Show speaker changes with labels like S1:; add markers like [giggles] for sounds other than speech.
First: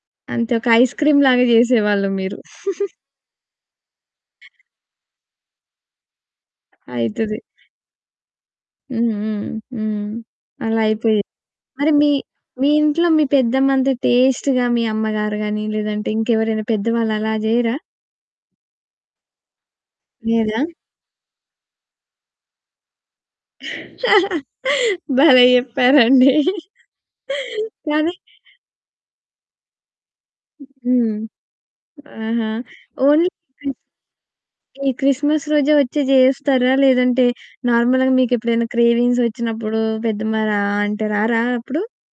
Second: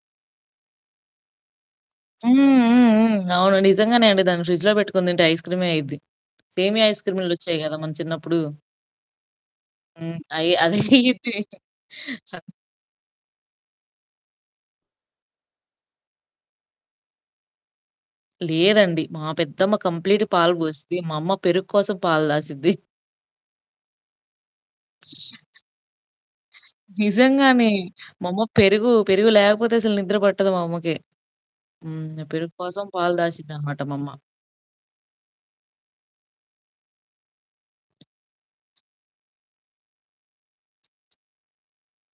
S1: అంతే ఒక ఐస్‌క్రీమ్‌లాగా జేసేవాళ్ళు
S2: హ్మ్.
S1: మీరు.
S2: హ్మ్.
S1: [giggles]
S2: హ్మ్. అవును. నిజంగానే అండి. దాన్ని ఫ్రిడ్జ్‌లో పెట్టుకొని తింటే ఐస్‌క్రీమే అయిద్ది. సేమియా
S1: అయితది.
S2: ఐస్‌క్రీమ్‌లొచ్చాయి గదా! మన చిన్నప్పుడు.
S1: హ్మ్, హ్మ్. హ్మ్.
S2: హ్మ్. అయి అదే
S1: అలా అయిపోయి.
S2: అయిద్ది.
S1: మరి మీ మీ ఇంట్లో మీ పెద్దమ్మంత టేస్ట్‌గా మీ అమ్మగారుగాని, లేదంటే ఇంకెవరైనా పెద్దవాళ్ళు అలా జెయ్యరా?
S2: లేదండి. మా పెద్దమ్మ కంప్లీట్ పాలు
S1: లేదా?
S2: పోసిద్ది. మా అమ్మ పెరుగు కోసం పాలు దాసిద్ది.
S1: భలే చెప్పారండి! అదే.
S2: నిజంగానే.
S1: కదా!
S2: మా అమ్మ పెరుగు పెరుగు లేకపోతే అసలు నిద్ర పట్టదు మా అమ్మకి.
S1: హ్మ్.
S2: హ్మ్.
S1: ఆహా!
S2: పెరుగు కోసం పాలు
S1: ఓన్లీ క్రిస్
S2: దాసిద్దన్నమాట మా అమ్మ.
S1: ఈ క్రిస్మస్ రోజే వచ్చి జేస్తారా? లేదంటే నార్మల్‌గా మీకు ఎప్పుడైనా క్రేవింగ్స్ వచ్చినప్పుడు పెద్దమ్మ రా అంటే, రారా అప్పుడు?